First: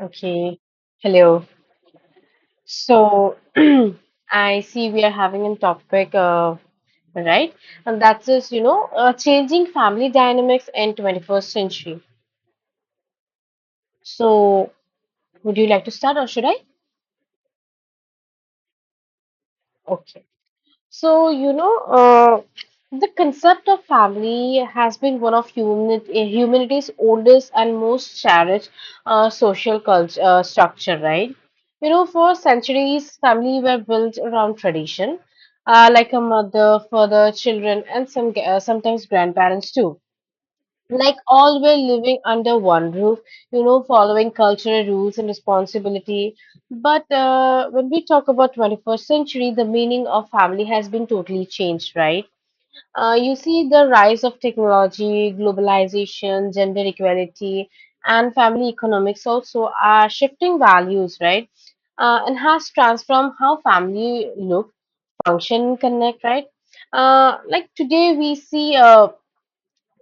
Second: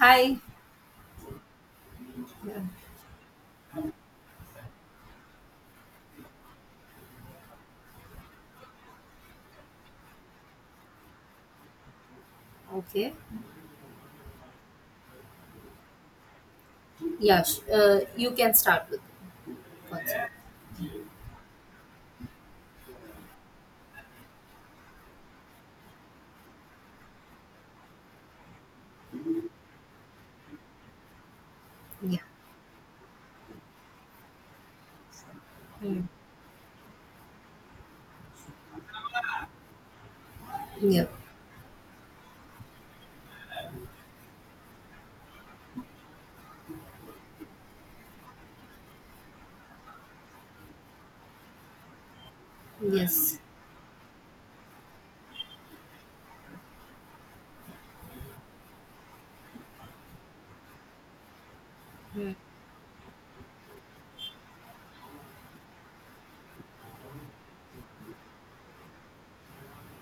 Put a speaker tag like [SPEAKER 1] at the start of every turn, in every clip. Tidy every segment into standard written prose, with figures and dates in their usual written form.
[SPEAKER 1] Hi.
[SPEAKER 2] Okay, hello.
[SPEAKER 1] Yeah.
[SPEAKER 2] So I see we are having a topic of, right, and that's just changing family dynamics in 21st century.
[SPEAKER 1] Okay.
[SPEAKER 2] So would you like to start or should I?
[SPEAKER 1] Yeah. You can start with
[SPEAKER 2] Okay.
[SPEAKER 1] concept.
[SPEAKER 2] So, the concept of family has been one of humanity's oldest and most cherished social culture structure, right?
[SPEAKER 1] Yeah.
[SPEAKER 2] For centuries, family were built around tradition,
[SPEAKER 1] Mm.
[SPEAKER 2] like a mother, father, children, and sometimes grandparents too.
[SPEAKER 1] Yeah.
[SPEAKER 2] Like all were living under one roof, following cultural rules and responsibility. But when we talk about 21st century, the meaning of family has been totally changed, right? You
[SPEAKER 1] Yes.
[SPEAKER 2] see the rise of technology, globalization, gender equality, and family economics also are shifting values, right? Uh,
[SPEAKER 1] Mm.
[SPEAKER 2] and has transformed how family look, function, connect, right? Like today we see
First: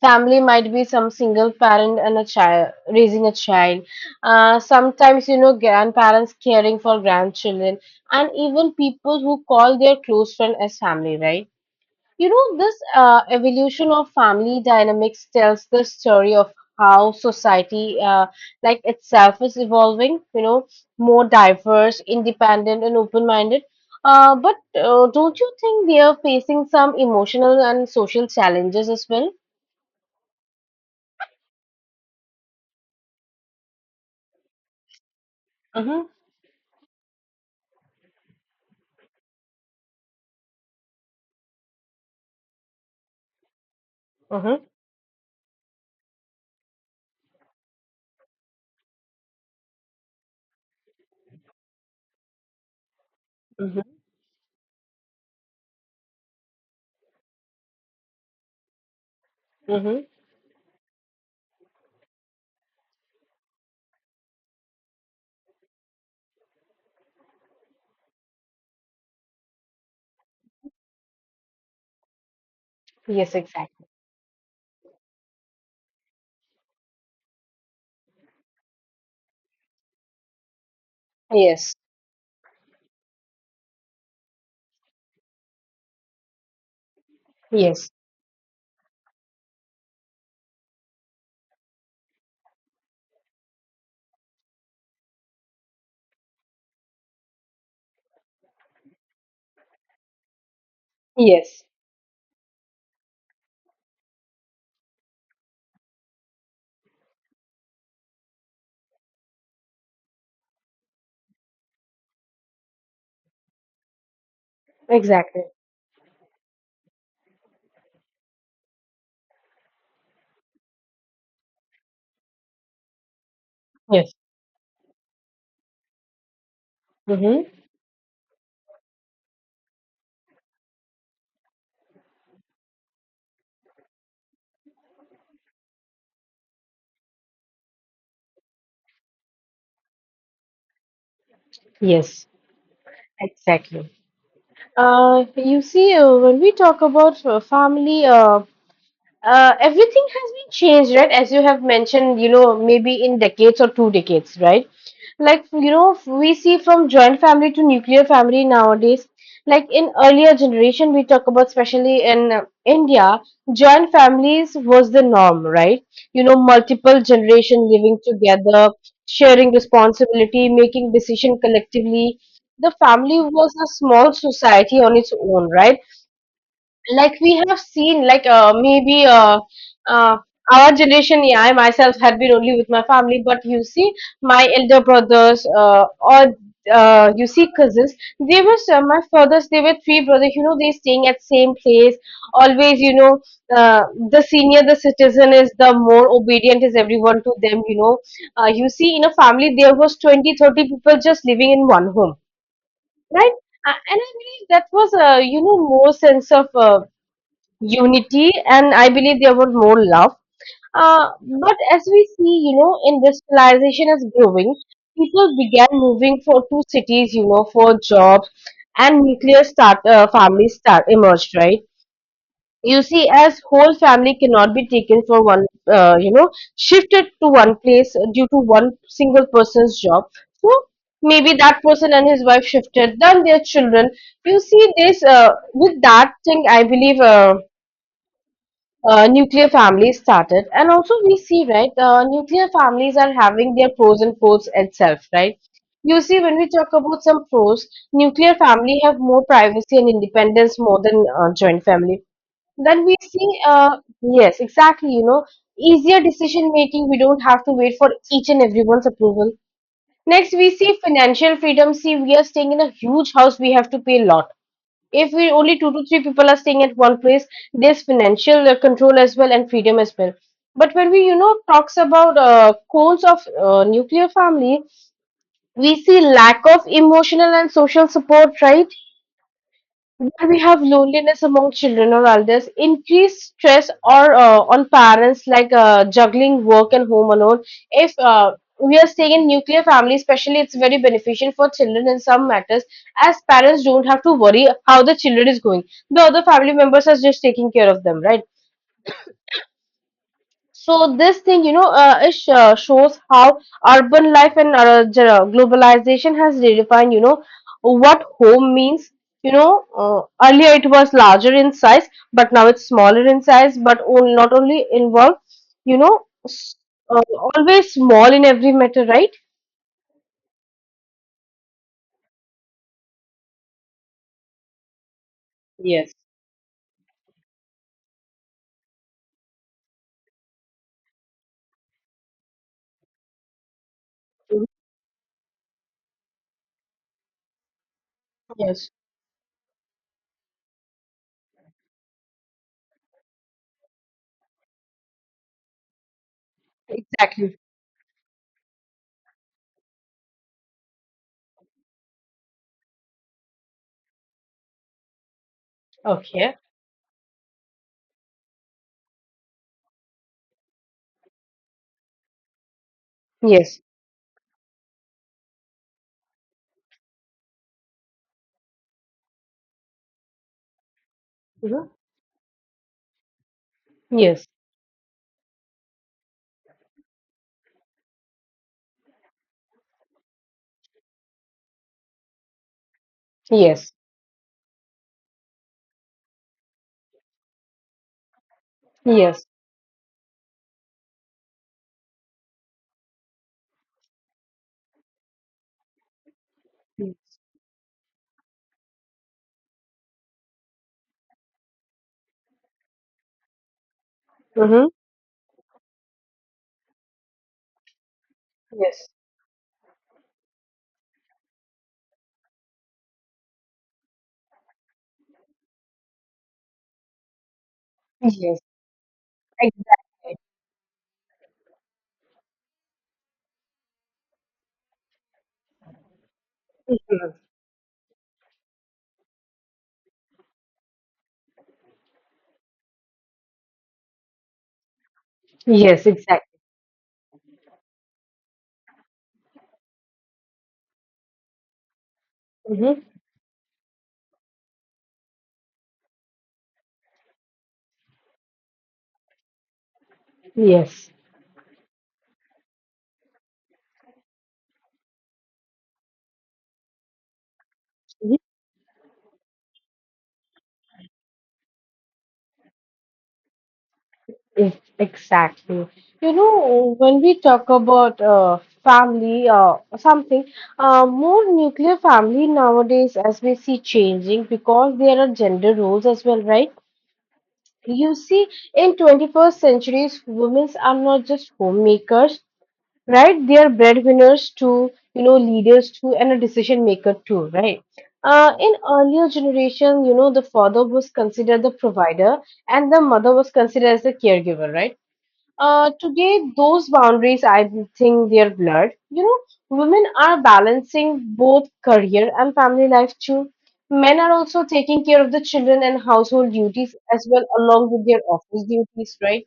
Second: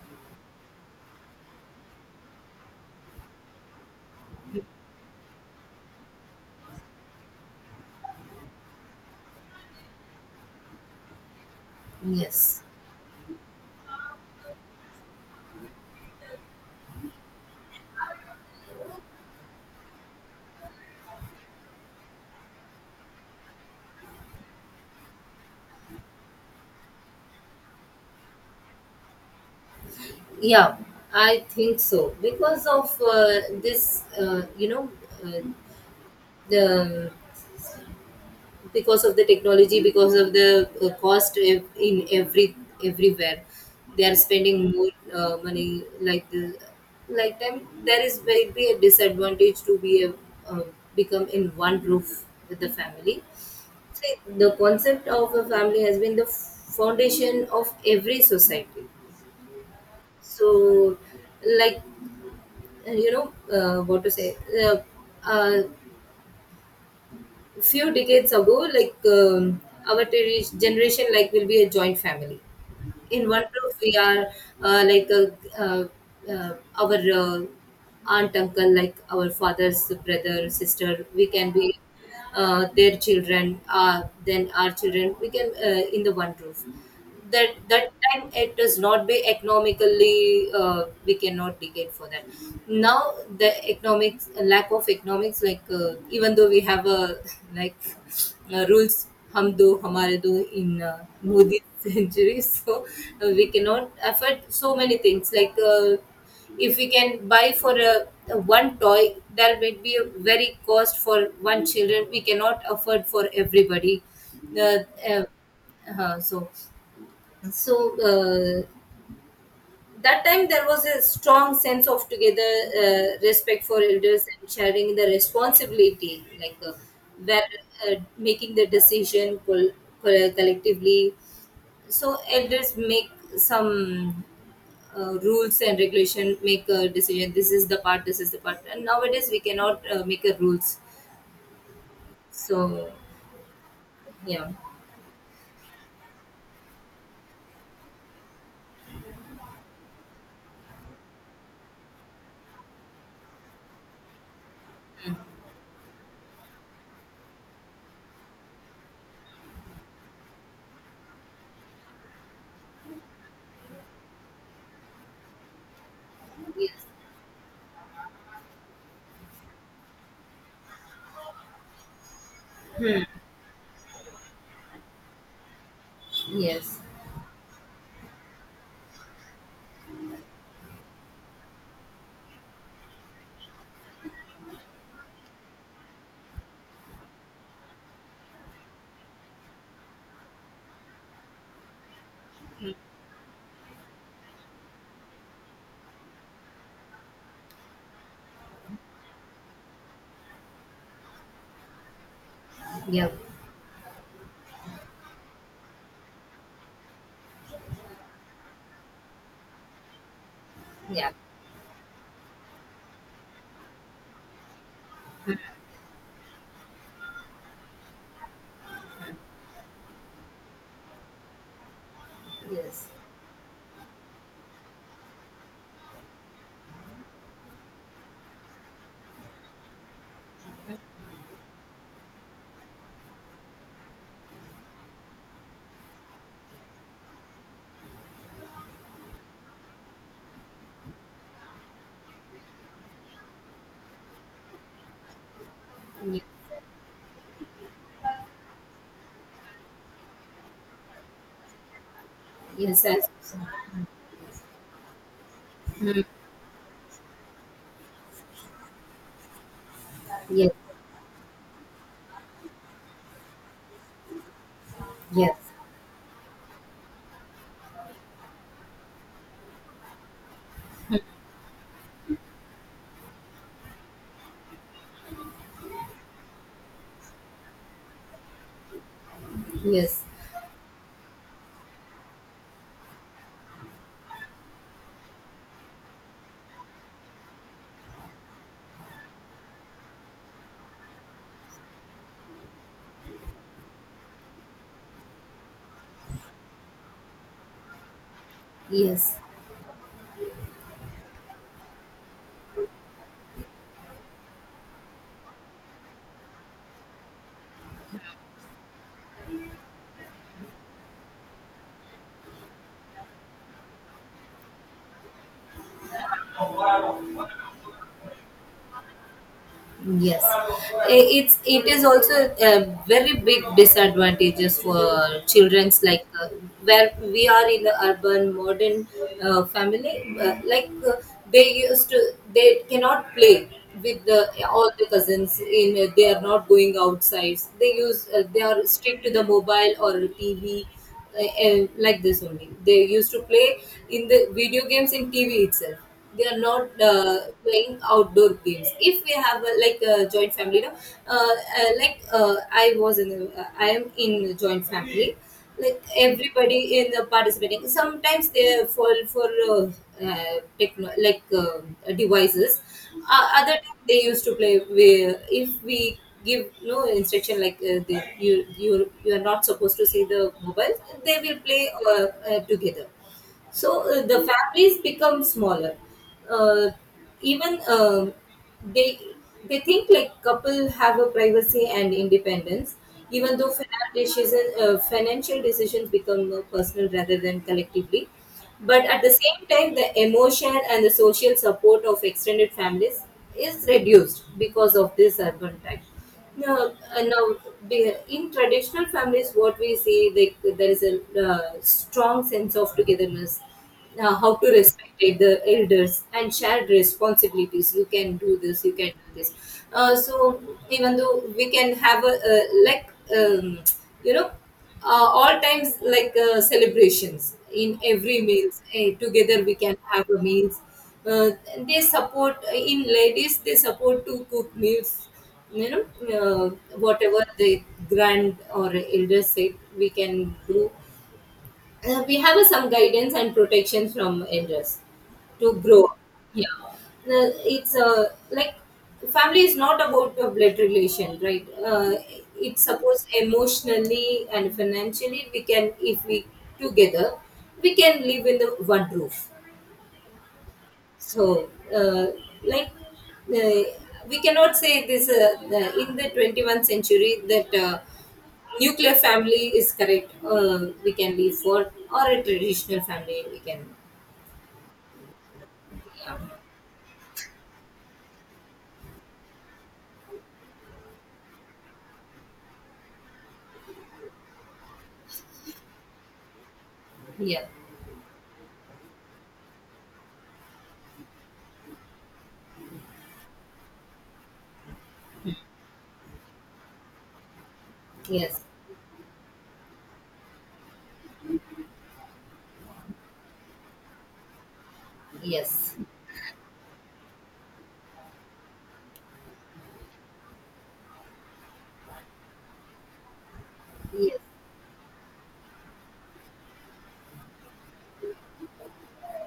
[SPEAKER 2] family might be some single parent and a child raising a child, sometimes grandparents caring for grandchildren, and even people who call their close friend as family, right?
[SPEAKER 1] Yes.
[SPEAKER 2] This evolution of family dynamics tells the story of how society, like itself is evolving, more diverse, independent and open-minded. But don't you think they are facing some emotional and social challenges as well?
[SPEAKER 1] Yeah. I think so because of this. You know, uh,
[SPEAKER 2] Hmm.
[SPEAKER 1] the Because of the technology, because of the cost in every everywhere they are
[SPEAKER 2] Uh-huh.
[SPEAKER 1] spending more money like the like them there is will be a disadvantage to be a, uh, become in one roof with the family.
[SPEAKER 2] Mm-hmm.
[SPEAKER 1] See, the concept of a family has been the foundation of every society,
[SPEAKER 2] Mm-hmm.
[SPEAKER 1] so like what to say, uh, uh, few decades ago like our generation like will be a joint family in
[SPEAKER 2] Yes,
[SPEAKER 1] one roof
[SPEAKER 2] exactly.
[SPEAKER 1] we are uh, like uh, uh, uh, our aunt uncle like our father's brother sister we can be
[SPEAKER 2] Yes.
[SPEAKER 1] their children, then our children we can in the one roof. That
[SPEAKER 2] Yes.
[SPEAKER 1] time it does not be economically, we cannot negate for that. Now the economics, lack of economics, like even though we have a like rules, हम do हमारे do in Modi
[SPEAKER 2] Yes.
[SPEAKER 1] century, so we cannot afford so many things like if we can buy for a one toy there might be a very cost for one children, we cannot afford for everybody. uh, uh,
[SPEAKER 2] Exactly.
[SPEAKER 1] uh, so so uh, that time there was a strong sense of together, respect for
[SPEAKER 2] Yes.
[SPEAKER 1] elders and sharing the responsibility, like where
[SPEAKER 2] Mm-hmm.
[SPEAKER 1] making the decision collectively, so elders make some rules and regulation, make a decision. This is the part, this is the part, and nowadays we cannot make a rules.
[SPEAKER 2] Yes.
[SPEAKER 1] So
[SPEAKER 2] Exactly.
[SPEAKER 1] yeah.
[SPEAKER 2] You see, when we talk about family, everything has been changed, right? As you have mentioned, maybe in decades or two decades, right? Like, we see from joint family to nuclear family nowadays. Like in earlier generation, we talk about, especially in India, joint families was the norm, right?
[SPEAKER 1] Yes.
[SPEAKER 2] Multiple generation living together, sharing responsibility, making decision collectively. The family was a small society on its own, right?
[SPEAKER 1] Yes.
[SPEAKER 2] Like we have seen, like maybe uh, our generation, yeah, I myself had been only with my family. But you see, my elder brothers or you see, cousins, they were my fathers, they were three brothers, you know, they staying at same place always, you know. uh, the senior the citizen is, the more obedient is everyone to them, you know. You see, in a family there was 20-30 people just living in one home,
[SPEAKER 1] Yeah.
[SPEAKER 2] right? And I believe that was, more sense of unity, and I believe there was more love. uh,
[SPEAKER 1] Yeah.
[SPEAKER 2] but as we see, industrialization is growing. People began moving for two cities, for jobs, and nuclear start families start emerged, right?
[SPEAKER 1] Yes.
[SPEAKER 2] You
[SPEAKER 1] Yes.
[SPEAKER 2] see, as whole family cannot be taken for one, uh, you know shifted to one place due to one single person's job. So maybe that person and his wife shifted, then their children. You see this, with that thing I believe nuclear families started. And also, we see, right, nuclear families are having their pros and cons itself, right? You see, when we talk about some pros, nuclear family have more privacy and independence more than joint family.
[SPEAKER 1] Yes,
[SPEAKER 2] Then we
[SPEAKER 1] yes.
[SPEAKER 2] see,
[SPEAKER 1] Yes.
[SPEAKER 2] yes, exactly, easier
[SPEAKER 1] Mm.
[SPEAKER 2] decision making. We don't have to wait for each and everyone's approval. Next, we
[SPEAKER 1] Yes.
[SPEAKER 2] see financial freedom. See, we are staying in a huge house, we have to pay a lot. If we
[SPEAKER 1] Yes.
[SPEAKER 2] only two to three people are staying at one place, there's financial control as well and freedom as well. But when we talks about goals of nuclear family, we see lack of emotional and social support, right?
[SPEAKER 1] Yes.
[SPEAKER 2] Where we have loneliness among children or elders, increased stress or on parents, like juggling work and home alone. If we are staying in nuclear family, especially, it's very beneficial for children in some matters, as parents don't have to worry how the children is going. The other family members are just taking care of them, right?
[SPEAKER 1] Yes.
[SPEAKER 2] So this thing, it shows how urban life and globalization has redefined, what home means. You know, uh, Earlier it was larger in size, but now it's smaller in size. But on, not only involve, you know, s- uh, always small in every matter, right?
[SPEAKER 1] Yes. I- it's, it is also a very big disadvantages for children's
[SPEAKER 2] Yes.
[SPEAKER 1] like where we are in the urban modern family they used to, they cannot play with the
[SPEAKER 2] Mhm.
[SPEAKER 1] all the cousins in they are not going outside, they use they are
[SPEAKER 2] Yes.
[SPEAKER 1] strict to the mobile or TV, like this only. They used to play in the video games in TV itself. They are not
[SPEAKER 2] Exactly.
[SPEAKER 1] playing outdoor games. If we have a, like a joint family, no, I was in, a, I am in a joint family. Like
[SPEAKER 2] Okay.
[SPEAKER 1] everybody in the participating. Sometimes they fall for techno, like devices. Other
[SPEAKER 2] Yes.
[SPEAKER 1] time they used to play. Where if we give no instruction, like the, you are not supposed to see the mobile, they will play
[SPEAKER 2] Hmm.
[SPEAKER 1] uh, together. So the
[SPEAKER 2] Yes.
[SPEAKER 1] families become smaller, uh, even they think like couple have a privacy and independence, even though
[SPEAKER 2] Yes.
[SPEAKER 1] financial decisions, become personal rather than collectively, but at the
[SPEAKER 2] Yes.
[SPEAKER 1] same time the emotion and the social support of extended families is reduced because of this urban type. Now,
[SPEAKER 2] Yes.
[SPEAKER 1] now in traditional families what we see, like there is a strong sense of togetherness, how to
[SPEAKER 2] Mm-hmm.
[SPEAKER 1] respect the elders and shared responsibilities. You can do this, you
[SPEAKER 2] Yes.
[SPEAKER 1] can do this. So even though we can have a like um, you know all times like celebrations in every
[SPEAKER 2] Yes.
[SPEAKER 1] meals, eh, together we can have
[SPEAKER 2] Exactly.
[SPEAKER 1] a meals. uh, they support in ladies, they support to cook meals, you know. uh,
[SPEAKER 2] Mhm.
[SPEAKER 1] Whatever the grand or elders say, we can do. We have some guidance and protection from elders to grow.
[SPEAKER 2] Yes. Exactly.
[SPEAKER 1] Yeah, Uh, it's like family is not about a blood relation, right? Uh, it's
[SPEAKER 2] Mhm.
[SPEAKER 1] supposed emotionally and financially we can, if we together, we can live in the one roof.
[SPEAKER 2] Yes,
[SPEAKER 1] So, like, uh, we cannot say this in the 21st century that nuclear family is correct. We can leave for or a traditional family, we can.
[SPEAKER 2] yes, exactly. When we talk about family or something, more nuclear family nowadays, as we see, changing because there are gender roles as well, right?
[SPEAKER 1] Yeah.
[SPEAKER 2] You see, in 21st centuries, women are not just homemakers, right? They are breadwinners too, leaders too, and a decision maker too, right?
[SPEAKER 1] Yes.
[SPEAKER 2] In earlier generation, the father was considered the provider, and the mother was considered as the caregiver, right?
[SPEAKER 1] Yes.
[SPEAKER 2] Today those boundaries I think they are blurred, women are balancing both career and family life too. Men are
[SPEAKER 1] Yes.
[SPEAKER 2] also taking care of the children and household duties as well along with their office duties, right?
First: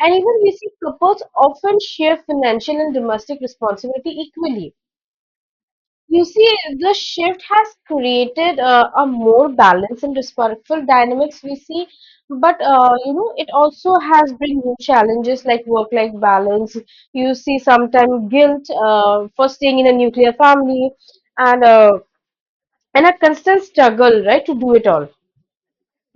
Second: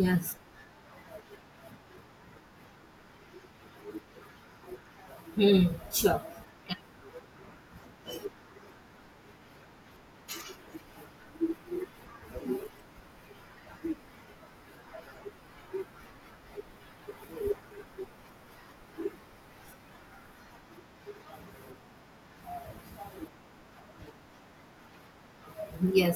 [SPEAKER 2] And even we see couples often share financial and domestic responsibility equally.
[SPEAKER 1] Hmm. Sure.
[SPEAKER 2] You see, the shift has created a more balanced and respectful dynamics we see, but it also has bring new challenges like work-life balance. You see, sometimes guilt for staying in a nuclear family, and uh, and a constant struggle, right, to do it all.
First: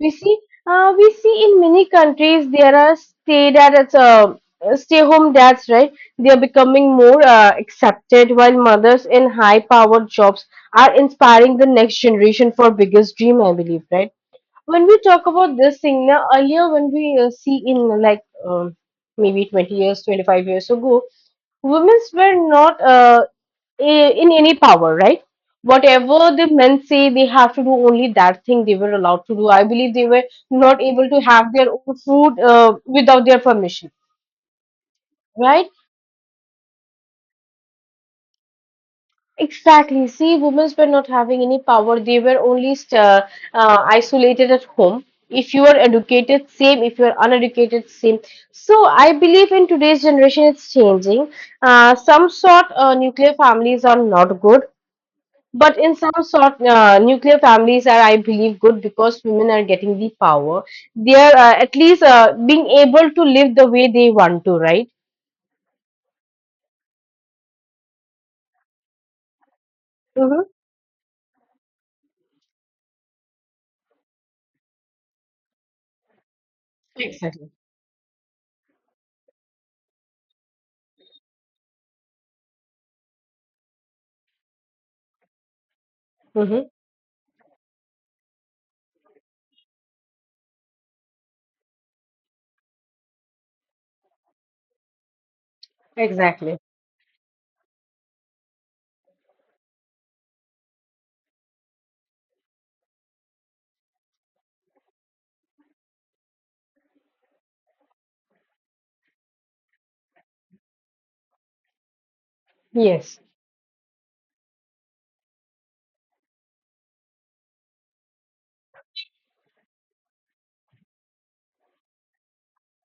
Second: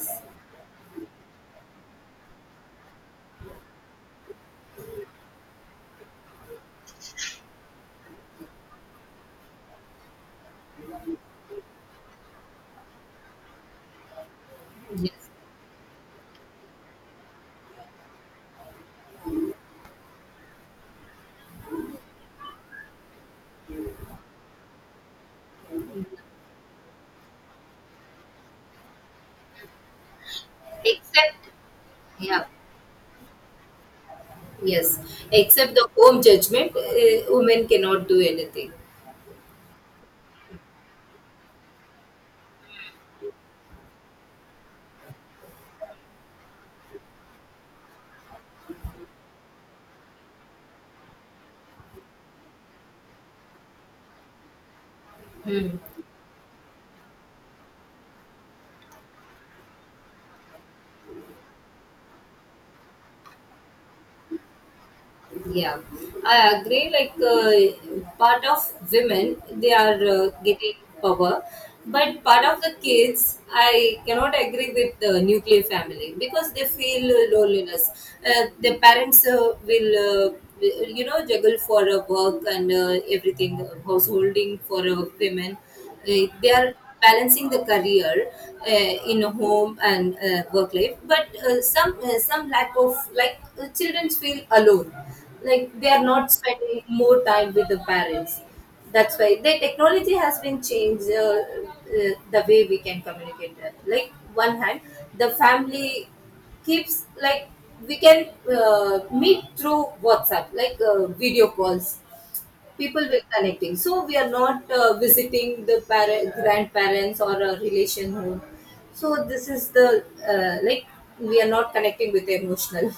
[SPEAKER 2] We see, we see in many countries there are stay-home dads, right? They are becoming more accepted, while mothers in high-powered jobs are inspiring the next generation for biggest dream, I believe, right? When we talk
[SPEAKER 1] Yes.
[SPEAKER 2] about this thing now, earlier when we see in like um, maybe 20 years, 25 years ago, women's were not in any power, right? Whatever the men say, they have to do only that thing they were allowed to do. I believe they were not able to
[SPEAKER 1] Except,
[SPEAKER 2] have their own food
[SPEAKER 1] yeah.
[SPEAKER 2] without their permission,
[SPEAKER 1] Yes.
[SPEAKER 2] right?
[SPEAKER 1] Except the home judgment, women cannot do anything.
[SPEAKER 2] Exactly. See, women were not having any power. They were only isolated at home. If you are educated, same. If you are uneducated, same. So I believe in today's generation, it's changing. Some sort nuclear families are not good. But in some sort, nuclear families are, I believe, good because women are getting the power. They are at least being able to live the way they want to, right?
[SPEAKER 1] Yeah, I agree. Like part of women, they are
[SPEAKER 2] Mm-hmm.
[SPEAKER 1] getting power, but part of the kids, I cannot agree with the nuclear family because they feel
[SPEAKER 2] Exactly.
[SPEAKER 1] loneliness. Their parents will, you know, juggle for work and everything, householding for women. They
[SPEAKER 2] Mm-hmm.
[SPEAKER 1] are balancing the career in home and work life, but some lack of, like children feel alone, like they are not
[SPEAKER 2] Exactly.
[SPEAKER 1] spending more time with the parents. That's why the technology has been changed, the way we can communicate that. Like one hand, the family keeps like we can meet through WhatsApp, like video calls. People
[SPEAKER 2] Yes.
[SPEAKER 1] were connecting, so we are not visiting the parent, grandparents or a relation home. So this is the like we are not connecting with the emotional.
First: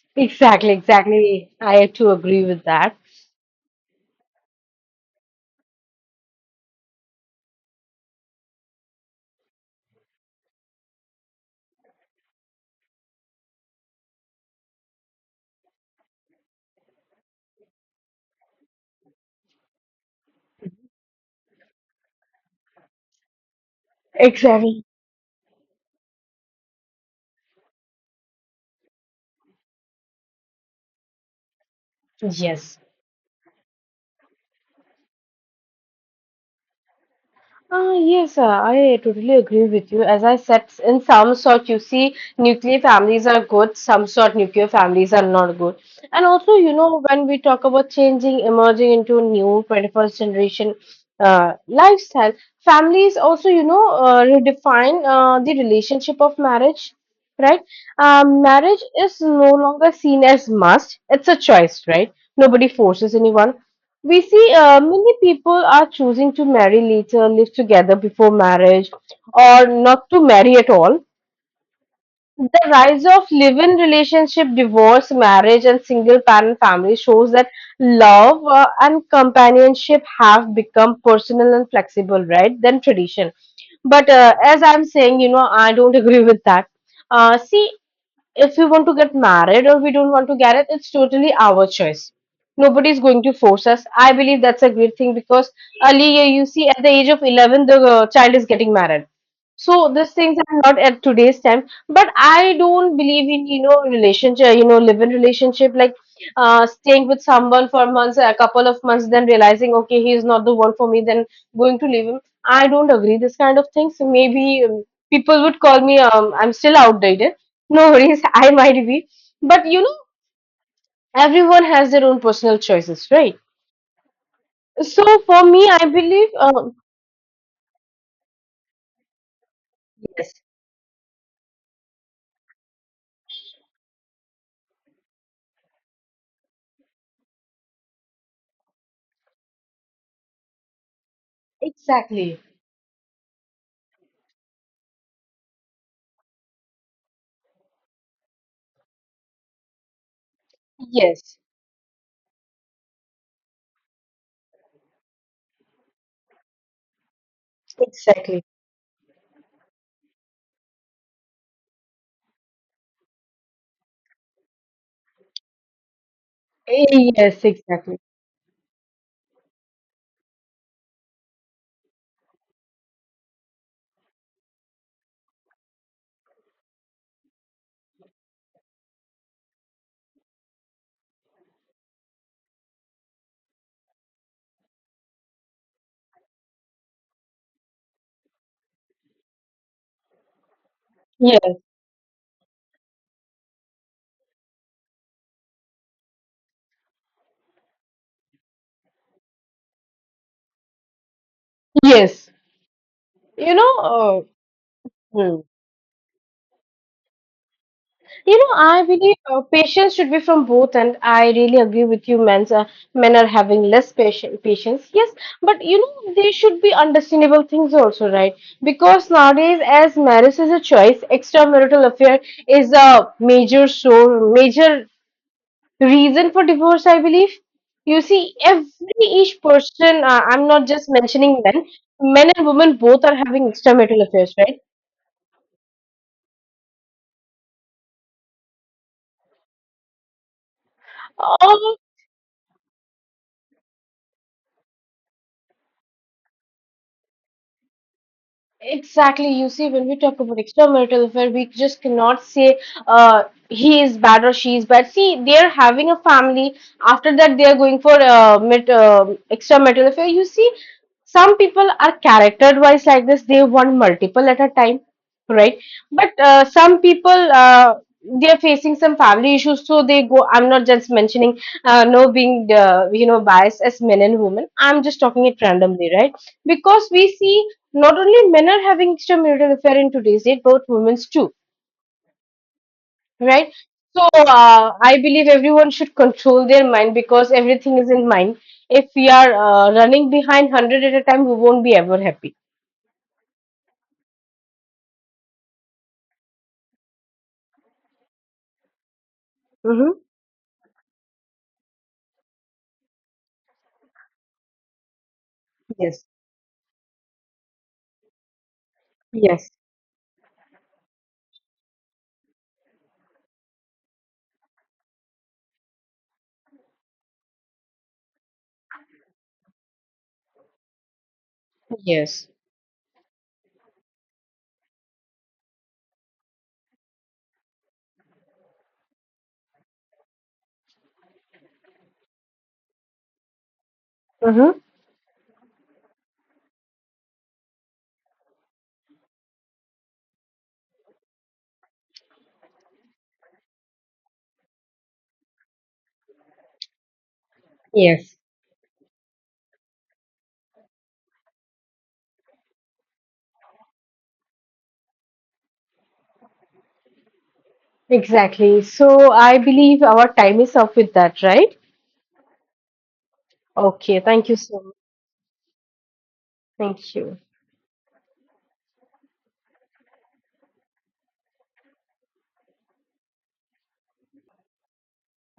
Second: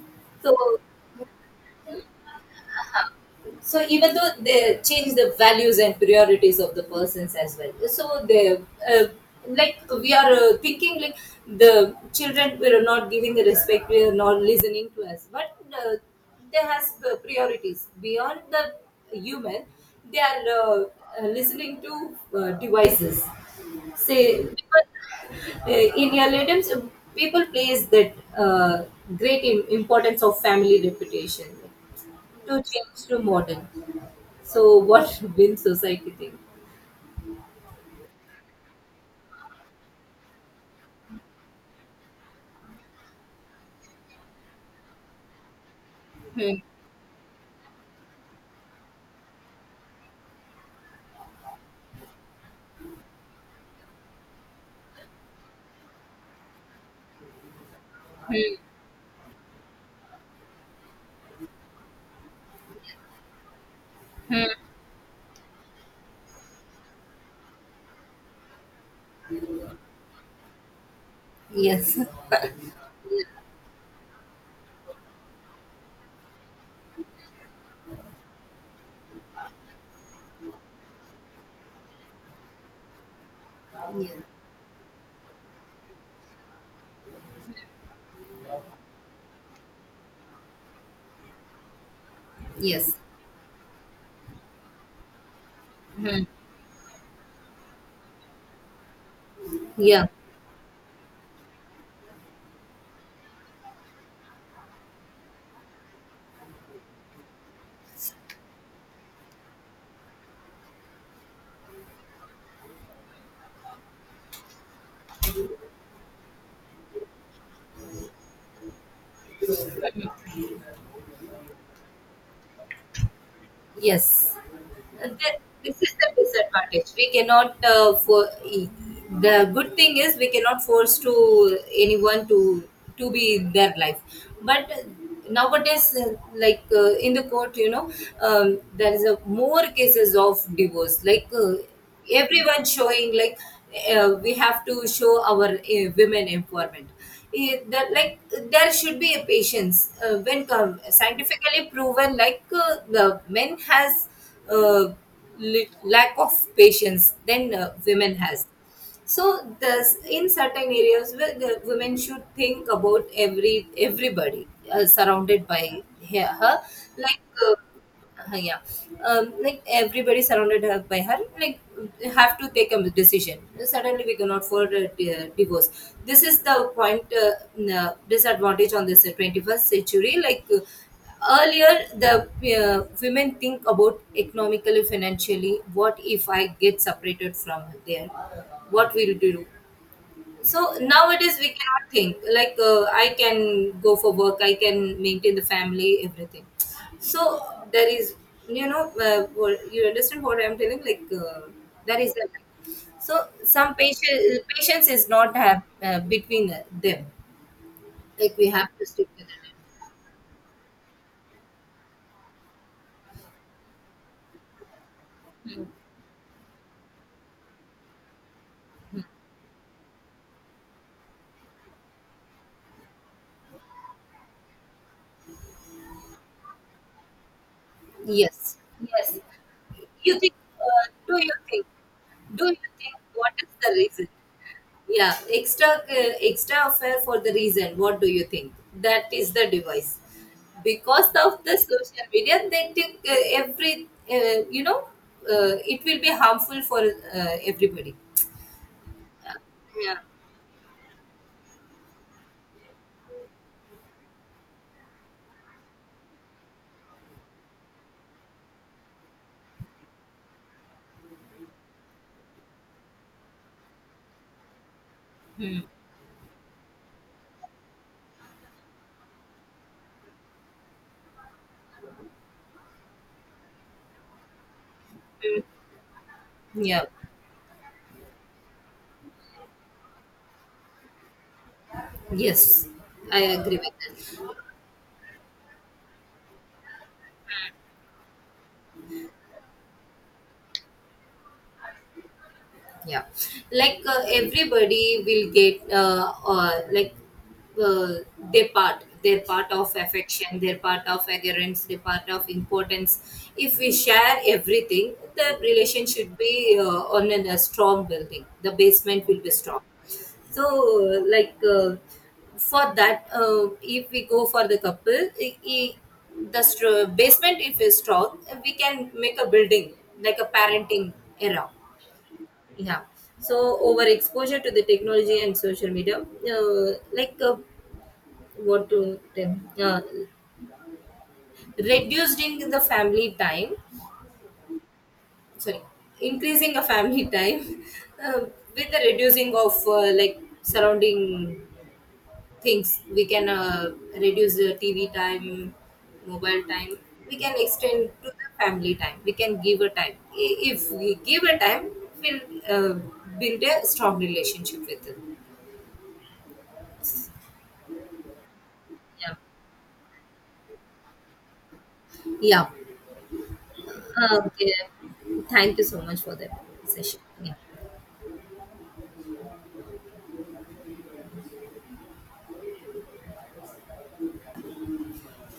[SPEAKER 2] Exactly.
[SPEAKER 1] So
[SPEAKER 2] Exactly. I have to agree with that.
[SPEAKER 1] even though they change the values and priorities of the persons as well, so they like we are thinking like the children were not giving the respect, we are not listening to us, but they has priorities beyond the human. They are listening to devices, say
[SPEAKER 2] Exactly.
[SPEAKER 1] because in earlier times people place that uh, great importance of family reputation, to
[SPEAKER 2] Yes.
[SPEAKER 1] change to modern. So what will society think?
[SPEAKER 2] Ah, yes, I totally agree with you. As I said, in some sort, you see, nuclear families are good, some sort nuclear families are not good. And also,
[SPEAKER 1] Hmm.
[SPEAKER 2] when we talk about changing, emerging into new 21st generation lifestyle, families also, redefine the relationship of marriage, right? Marriage is no longer seen as must, it's a choice, right? Nobody forces anyone. We see many people are choosing to marry later, live together before marriage, or not to marry at all.
[SPEAKER 1] Yes.
[SPEAKER 2] The rise of live-in relationship, divorce, marriage, and single-parent family shows that love and companionship have become personal and flexible, right? Than tradition. But
[SPEAKER 1] Yes.
[SPEAKER 2] as I'm saying, I don't agree with that. See, if we want to get married or we don't want to get it, it's totally our choice. Nobody
[SPEAKER 1] Yes.
[SPEAKER 2] is going to force us. I believe that's a great thing because earlier,
[SPEAKER 1] Hmm.
[SPEAKER 2] you see, at the age of 11, the child is getting married. So
[SPEAKER 1] Yeah.
[SPEAKER 2] these things are not at today's time. But I don't believe in, relationship, live-in relationship, like staying with someone for months, a couple of months, then realizing, okay, he is not the one for me, then going to leave him. I don't agree this kind of things. Maybe people would call me, I'm still outdated. No worries, I might be. But everyone has their own personal choices, right?
[SPEAKER 1] Yes,
[SPEAKER 2] So for me,
[SPEAKER 1] This
[SPEAKER 2] I
[SPEAKER 1] is the
[SPEAKER 2] believe,
[SPEAKER 1] disadvantage. We cannot the good thing is we
[SPEAKER 2] yes,
[SPEAKER 1] cannot force to anyone to be their life. But nowadays, in the court, you know, there is a more cases of divorce. Like
[SPEAKER 2] exactly.
[SPEAKER 1] everyone showing like we have to show our women empowerment, it, that like there should be a patience. When
[SPEAKER 2] Yes,
[SPEAKER 1] scientifically proven like the men has uh, lack of patience than women
[SPEAKER 2] exactly.
[SPEAKER 1] has, so thus in certain areas where the women should think about everybody surrounded by her,
[SPEAKER 2] Eh,
[SPEAKER 1] like
[SPEAKER 2] yes,
[SPEAKER 1] uh,
[SPEAKER 2] exactly.
[SPEAKER 1] yeah, like everybody surrounded her by her, like have to take a decision. Suddenly we cannot afford a divorce. This is the point, disadvantage on this 21st century. Like earlier the women think about economically financially, what if I get separated from there, what will do? So nowadays we
[SPEAKER 2] Yes,
[SPEAKER 1] cannot think like I can go for work, I can maintain the family, everything. So there is, you know, what, you understand what I'm telling? Like there is a
[SPEAKER 2] yes.
[SPEAKER 1] so
[SPEAKER 2] You
[SPEAKER 1] some
[SPEAKER 2] know,
[SPEAKER 1] patience.
[SPEAKER 2] uh,
[SPEAKER 1] Patience is not
[SPEAKER 2] hmm.
[SPEAKER 1] have between them. Like we have
[SPEAKER 2] I
[SPEAKER 1] to stick
[SPEAKER 2] believe
[SPEAKER 1] to them.
[SPEAKER 2] patience should be from both, and I really agree with you. Men are having less patience. Patience, yes, but there should be understandable things also, right? Because nowadays, as marriage is a choice, extramarital affair is a major reason for divorce. I believe. You see,
[SPEAKER 1] Yes,
[SPEAKER 2] every
[SPEAKER 1] yes.
[SPEAKER 2] each person.
[SPEAKER 1] You think?
[SPEAKER 2] I'm not just
[SPEAKER 1] Do you
[SPEAKER 2] mentioning
[SPEAKER 1] think?
[SPEAKER 2] men. Men
[SPEAKER 1] Do
[SPEAKER 2] and
[SPEAKER 1] you
[SPEAKER 2] women
[SPEAKER 1] think?
[SPEAKER 2] both are
[SPEAKER 1] What is
[SPEAKER 2] having
[SPEAKER 1] the
[SPEAKER 2] extramarital
[SPEAKER 1] reason?
[SPEAKER 2] affairs, right?
[SPEAKER 1] Yeah, extra extra affair for the reason. What do you think? That is the device. Because of the social media, they think every you know, it will be harmful for everybody.
[SPEAKER 2] Exactly. You see, when we
[SPEAKER 1] Yeah.
[SPEAKER 2] talk about extramarital affair, we just cannot say uh, he is bad or she is bad. See, they are having a family. After that, they are going for extramarital affair. You see, some people are character-wise like this. They want multiple at a time, right? But some people they are facing some family issues, so they go. I'm not just mentioning no, being biased as men and women. I'm just talking it randomly, right?
[SPEAKER 1] Yeah.
[SPEAKER 2] Because we see not only men are having extramarital affair in today's date, but women's too,
[SPEAKER 1] Yes, I
[SPEAKER 2] right?
[SPEAKER 1] agree with
[SPEAKER 2] So
[SPEAKER 1] that.
[SPEAKER 2] I believe everyone should control their mind because everything is in mind. If we are running behind hundred at a time, we won't be ever happy.
[SPEAKER 1] Yeah, like everybody will get like uh, their part, their part of
[SPEAKER 2] Mm-hmm.
[SPEAKER 1] affection, their part of adherence, their part of importance. If we share everything, the relation
[SPEAKER 2] Yes.
[SPEAKER 1] should be on an, a strong building, the basement will be
[SPEAKER 2] Yes.
[SPEAKER 1] strong. So uh, like uh, for that if we go for the couple, basement if is strong, we can make a building like a parenting era.
[SPEAKER 2] Yes.
[SPEAKER 1] Yeah. So over exposure to the technology and social media what to tell, uh, reducing the family time,
[SPEAKER 2] Mm-hmm.
[SPEAKER 1] sorry, increasing a family time, uh, with the reducing of like surrounding things we can reduce the TV time, mobile time. We can extend to
[SPEAKER 2] Yes.
[SPEAKER 1] the family time, we can give a time. If we give a time, we'll uh, build a strong relationship with it.
[SPEAKER 2] Exactly. So
[SPEAKER 1] Yeah.
[SPEAKER 2] I believe our time is up with that, right?
[SPEAKER 1] Yeah.
[SPEAKER 2] Okay. Thank you
[SPEAKER 1] Okay.
[SPEAKER 2] so much.
[SPEAKER 1] Thank you so much for the
[SPEAKER 2] Thank
[SPEAKER 1] session.
[SPEAKER 2] you.
[SPEAKER 1] Yeah.